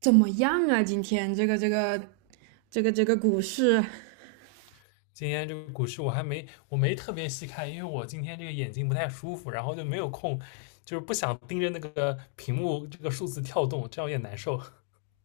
怎么样啊？今天这个股市，今天这个股市我没特别细看，因为我今天这个眼睛不太舒服，然后就没有空，就是不想盯着那个屏幕这个数字跳动，这样有点难受。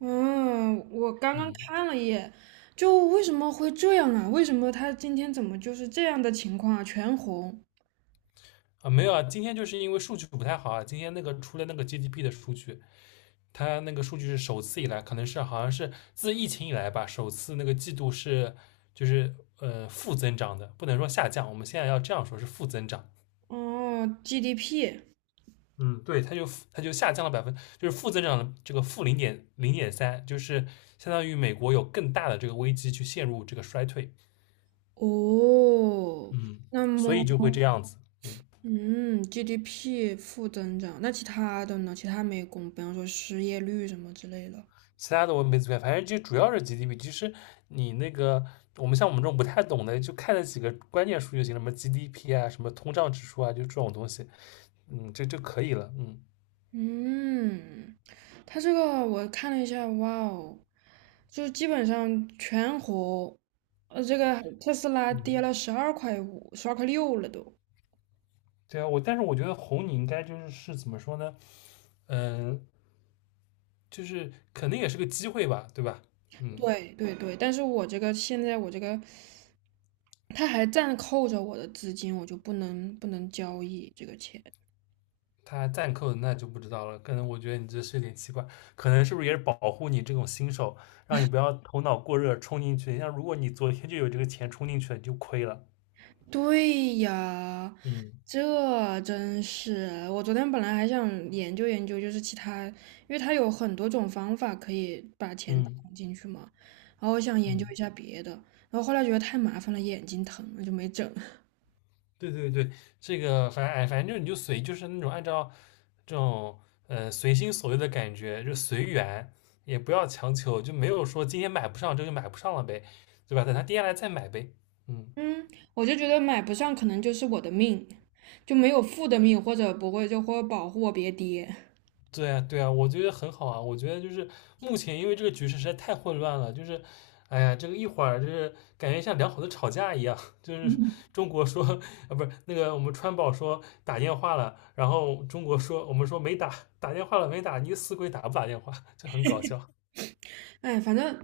嗯，我刚刚嗯看了一眼，就为什么会这样啊？为什么它今天怎么就是这样的情况啊？全红啊，没有啊，今天就是因为数据不太好啊，今天那个出了那个 GDP 的数据，它那个数据是首次以来，可能是好像是自疫情以来吧，首次那个季度是就是负增长的，不能说下降，我们现在要这样说是负增长，哦，GDP。 嗯，对，它就下降了百分，就是负增长的这个负零点三，就是相当于美国有更大的这个危机去陷入这个衰退，哦，嗯，那所以么就会这样子，嗯，嗯，GDP 负增长，那其他的呢？其他没公布，比方说失业率什么之类的。其他的我没怎么看，反正就主要是 GDP，其实你那个像我们这种不太懂的，就看了几个关键数就行了，什么 GDP 啊，什么通胀指数啊，就这种东西，嗯，这就可以了，嗯嗯，它这个我看了一下，哇哦，就基本上全红，这个特斯拉跌嗯，了12块5，12块6了都。对啊，但是我觉得红你应该就是怎么说呢，嗯，就是肯定也是个机会吧，对吧，嗯。对对对，但是我这个现在我这个，它还暂扣着我的资金，我就不能交易这个钱。他暂扣的那就不知道了，可能我觉得你这是有点奇怪，可能是不是也是保护你这种新手，让你不要头脑过热冲进去。像如果你昨天就有这个钱冲进去了，你就亏了。对呀，嗯这真是，我昨天本来还想研究研究，就是其他，因为它有很多种方法可以把钱嗯存进去嘛，然后我想研究嗯，一下别的，然后后来觉得太麻烦了，眼睛疼，我就没整。对对对，这个反正哎，反正就你就随，就是那种按照这种随心所欲的感觉，就随缘，也不要强求，就没有说今天买不上这个就买不上了呗，对吧？等它跌下来再买呗。嗯。嗯，我就觉得买不上，可能就是我的命。就没有负的命，或者不会就或保护我别跌。对啊，对啊，我觉得很好啊。我觉得就是目前因为这个局势实在太混乱了，就是，哎呀，这个一会儿就是感觉像两口子吵架一样，就是中国说啊，不是那个我们川宝说打电话了，然后中国说我们说没打，打电话了没打，你死鬼打不打电话，就很搞笑。哎，反正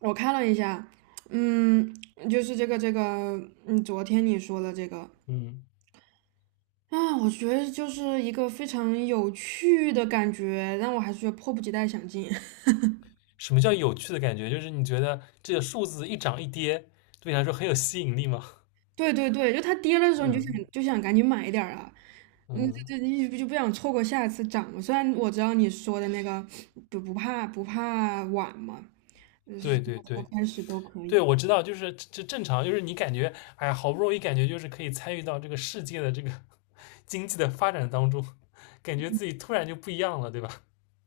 我看了一下，嗯，就是这个，嗯，昨天你说的这个嗯，啊，我觉得就是一个非常有趣的感觉，但我还是觉得迫不及待想进。什么叫有趣的感觉？就是你觉得这个数字一涨一跌，对你来说很有吸引力吗？对对对，就它跌了的时候，你就嗯想就想赶紧买一点儿啊。嗯，这嗯，这你就不想错过下一次涨嘛，虽然我知道你说的那个不怕晚嘛，从对对头对。开始都可对，以。我知道，就是这正常，就是你感觉，哎呀，好不容易感觉就是可以参与到这个世界的这个经济的发展当中，感觉自己突然就不一样了，对吧？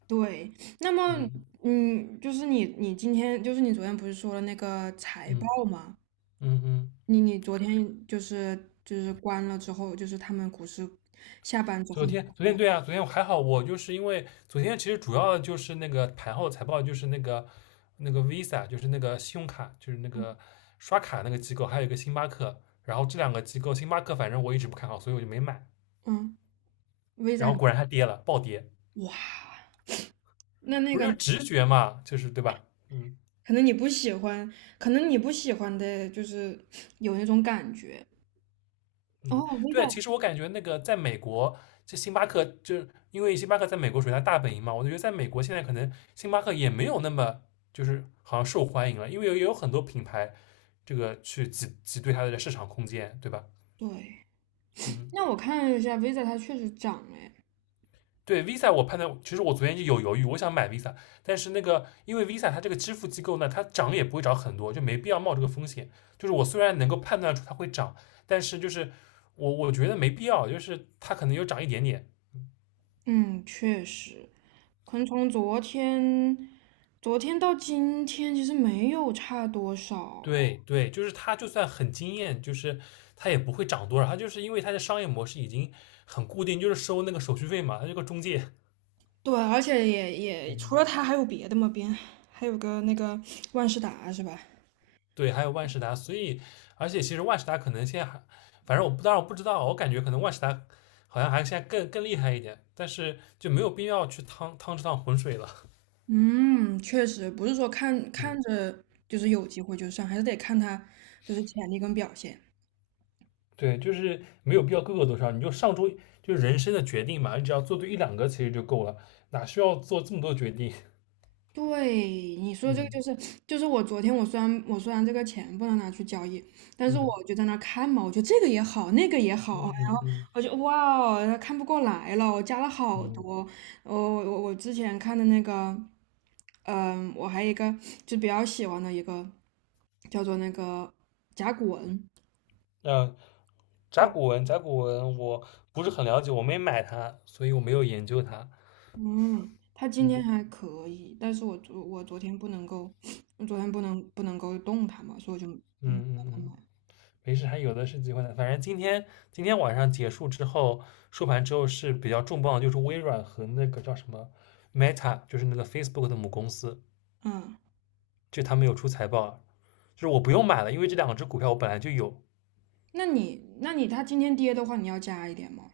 对，那么，嗯嗯，就是你，你今天，就是你昨天不是说了那个财嗯报吗？嗯嗯。你昨天关了之后，就是他们股市下班之昨后你天关昨了天吗？对啊，昨天我还好，我就是因为昨天其实主要就是那个盘后财报，就是那个Visa，就是那个信用卡，就是那个刷卡那个机构，还有一个星巴克，然后这两个机构，星巴克反正我一直不看好，所以我就没买，嗯， V I。 然后果然它跌了，暴跌，哇，那那不个是就直觉嘛，就是对吧？嗯。可能你不喜欢，可能你不喜欢的就是有那种感觉。嗯，哦， V I。 对，其实我感觉那个在美国，这星巴克就因为星巴克在美国属于它大本营嘛，我就觉得在美国现在可能星巴克也没有那么就是好像受欢迎了，因为也有很多品牌这个去挤兑它的市场空间，对吧？对，嗯，那我看了一下 V I， 它确实涨了诶，对，Visa 我判断，其实我昨天就有犹豫，我想买 Visa，但是那个因为 Visa 它这个支付机构呢，它涨也不会涨很多，就没必要冒这个风险。就是我虽然能够判断出它会涨，但是就是我觉得没必要，就是它可能有涨一点点。嗯，确实，可能从昨天。昨天到今天其实没有差多少，对对，就是他就算很惊艳，就是他也不会涨多少，他就是因为他的商业模式已经很固定，就是收那个手续费嘛，他这个中介，对，而且也除嗯，了它还有别的吗？边还有个那个万事达是吧？对，还有万事达，所以而且其实万事达可能现在还，反正我不当然我不知道，我感觉可能万事达好像还现在更厉害一点，但是就没有必要去趟趟这趟浑水了，嗯，确实不是说看嗯，看着就是有机会就上，还是得看它就是潜力跟表现。对，就是没有必要各个都上，你就上周就是人生的决定嘛，你只要做对一两个其实就够了，哪需要做这么多决定？对，你说这个就是就是我昨天我虽然我虽然这个钱不能拿去交易，但是我就在那儿看嘛，我觉得这个也好，那个也嗯好，嗯嗯嗯嗯。嗯嗯我就哇哦，看不过来了，我加了好嗯，多。我之前看的那个嗯，我还有一个就比较喜欢的一个叫做那个甲骨文，呃，对，甲骨文，我不是很了解，我没买它，所以我没有研究它。嗯，它今天嗯还可以，但是我昨天不能够，我昨天不能够动它嘛，所以我就嗯嗯嗯嗯，没事，还有的是机会的。反正今天晚上结束之后，收盘之后是比较重磅的就是微软和那个叫什么 Meta，就是那个 Facebook 的母公司，嗯。就他们有出财报了。就是我不用买了，因为这两只股票我本来就有，那你那你它今天跌的话，你要加一点吗？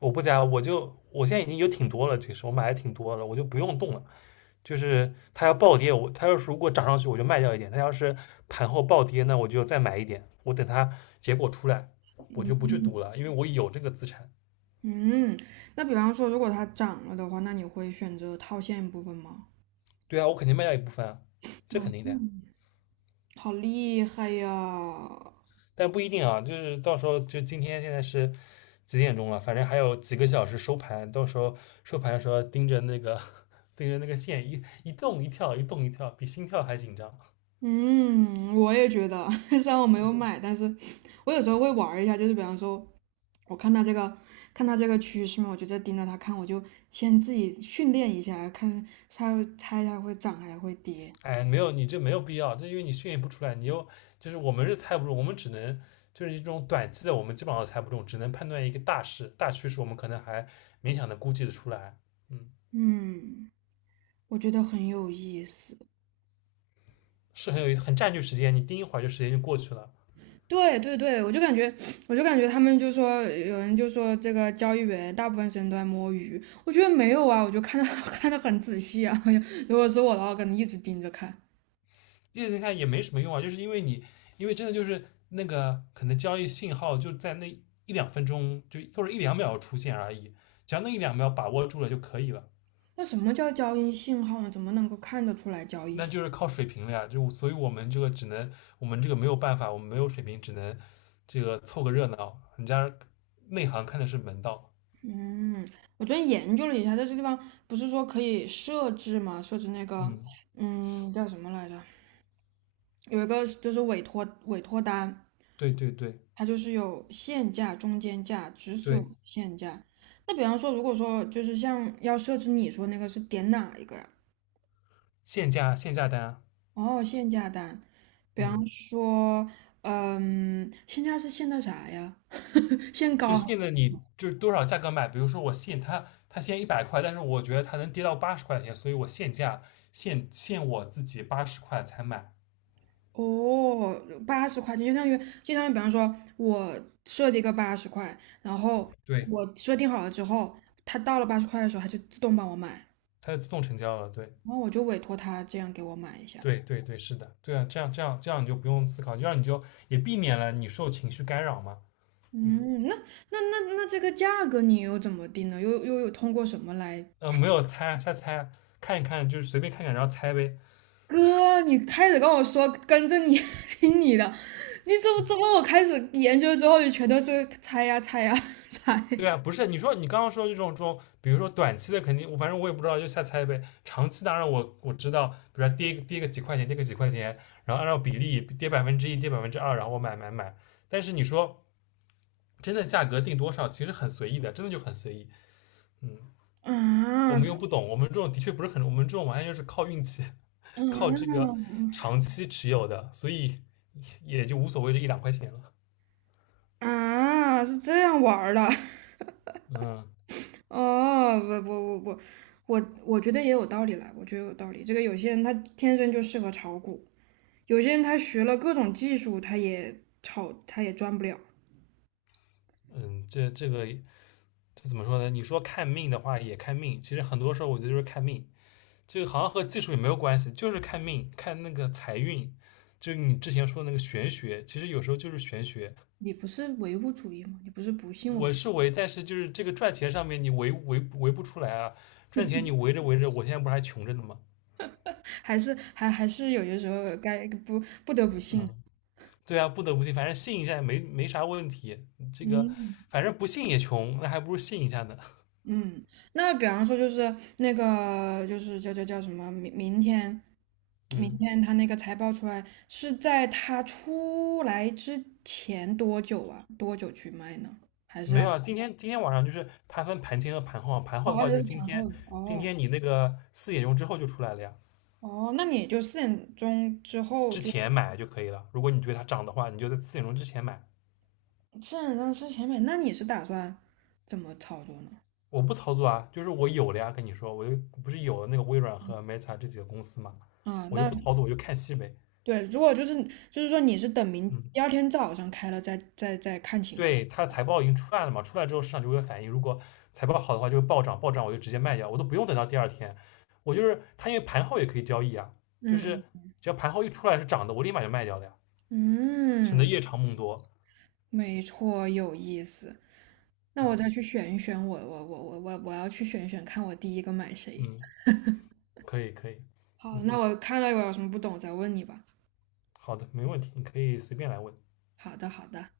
我不加，我现在已经有挺多了，其实我买的挺多了，我就不用动了。就是它要暴跌，它要是如果涨上去我就卖掉一点，它要是盘后暴跌那我就再买一点，我等它结果出来我就不去赌了，因为我有这个资产。嗯，那比方说如果它涨了的话，那你会选择套现部分吗？对啊，我肯定卖掉一部分啊，这嗯，肯定的呀。好厉害呀！但不一定啊，就是到时候就今天现在是几点钟了，反正还有几个小时收盘，到时候收盘的时候盯着那个 盯着那个线一一动一跳一动一跳，比心跳还紧张。嗯，我也觉得，虽然我没有买，但是我有时候会玩儿一下，就是比方说，我看它这个，看它这个趋势嘛，我就在盯着它看，我就先自己训练一下，看它猜它会涨还是会跌。哎，没有，你这没有必要，这因为你训练不出来，你又就是我们是猜不中，我们只能就是一种短期的，我们基本上都猜不中，只能判断一个大趋势，我们可能还勉强的估计的出来，嗯，嗯，我觉得很有意思。是很有意思，很占据时间，你盯一会儿就时间就过去了，对对对，我就感觉，我就感觉他们就说，有人就说这个交易员大部分时间都在摸鱼，我觉得没有啊，我就看的 看的很仔细啊，如果是我的话，我可能一直盯着看。你看也没什么用啊，就是因为因为真的就是那个可能交易信号就在那一两分钟就或者一两秒出现而已，只要那一两秒把握住了就可以了，那什么叫交易信号呢？怎么能够看得出来交易那信号。就是靠水平了呀。就所以我们这个只能，我们这个没有办法，我们没有水平，只能这个凑个热闹。人家内行看的是门道，嗯，我昨天研究了一下，在这地方不是说可以设置吗？设置那个，嗯，嗯，叫什么来着？有一个就是委托单，对对对它就是有限价、中间价、止损对，限价。那比方说，如果说就是像要设置你说那个是点哪一个呀？限价单啊，哦，限价单，比方嗯，说，嗯，限价是限的啥呀？限就高。现在你就是多少价格买。比如说我限它，它限一百块，但是我觉得它能跌到八十块钱，所以我限价限我自己八十块才买。哦，80块钱就相当于，就相当于，比方说，我设定一个八十块，然后对，我设定好了之后，它到了八十块的时候，它就自动帮我买，它就自动成交了，对。然后我就委托它这样给我买一下。对对对，是的，这样你就不用思考，这样你就也避免了你受情绪干扰嘛。嗯嗯，那这个价格你又怎么定呢？又有通过什么来？没有猜，瞎猜，看一看，就是随便看看，然后猜呗。哥，你开始跟我说跟着你 听你的，你怎么我开始研究之后就全都是猜呀猜呀 猜对啊，不是你刚刚说这种，比如说短期的肯定，我反正我也不知道，就瞎猜呗。长期当然我知道，比如说跌个几块钱，跌个几块钱，然后按照比例跌百分之一，跌百分之二，然后我买买买。但是你说真的价格定多少，其实很随意的，真的就很随意。嗯。啊。我啊！们又不懂，我们这种的确不是很，我们这种完全就是靠运气，靠这个嗯。长期持有的，所以也就无所谓这一两块钱了。啊，是这样玩儿的。嗯哦，不不不不，我觉得也有道理啦，我觉得有道理。这个有些人他天生就适合炒股，有些人他学了各种技术，他也炒他也赚不了。嗯，这怎么说呢？你说看命的话也看命，其实很多时候我觉得就是看命，这个好像和技术也没有关系，就是看命，看那个财运，就是你之前说的那个玄学，其实有时候就是玄学。你不是唯物主义吗？你不是不信我们，我是围，但是就是这个赚钱上面你围不出来啊，赚钱你围着围着，我现在不是还穷着呢吗？还是还是有些时候该不得不信。嗯。对啊，不得不信，反正信一下也没啥问题。这个嗯。反正不信也穷，那还不如信一下呢。嗯，那比方说就是那个就是叫什么？明明天，明嗯，天他那个财报出来是在他出来之前多久啊？多久去卖呢？还是没要，有啊，今天晚上就是它分盘前和盘后的哦，话就这是是盘后今哦。天你那个四点钟之后就出来了呀，哦，那你就四点钟之后之就前买就可以了。如果你觉得它涨的话，你就在四点钟之前买。四点钟之前买，那你是打算怎么操作呢？我不操作啊，就是我有了呀，跟你说，我又不是有了那个微软和 Meta 这几个公司嘛，啊，我就那不操作，我就看戏呗。对，如果就是就是说你是等明嗯，第二天早上开了再再看情况。对，它财报已经出来了嘛，出来之后市场就会反应，如果财报好的话就会暴涨，暴涨我就直接卖掉，我都不用等到第二天，我就是它因为盘后也可以交易啊，就嗯是只要盘后一出来是涨的，我立马就卖掉了呀，省得嗯，夜长梦多。没错，有意思。那我嗯再去选一选我，我要去选一选，看我第一个买谁。嗯，可以可以，好，嗯，那我看到我有什么不懂再问你吧。好的，没问题，你可以随便来问。好的，好的。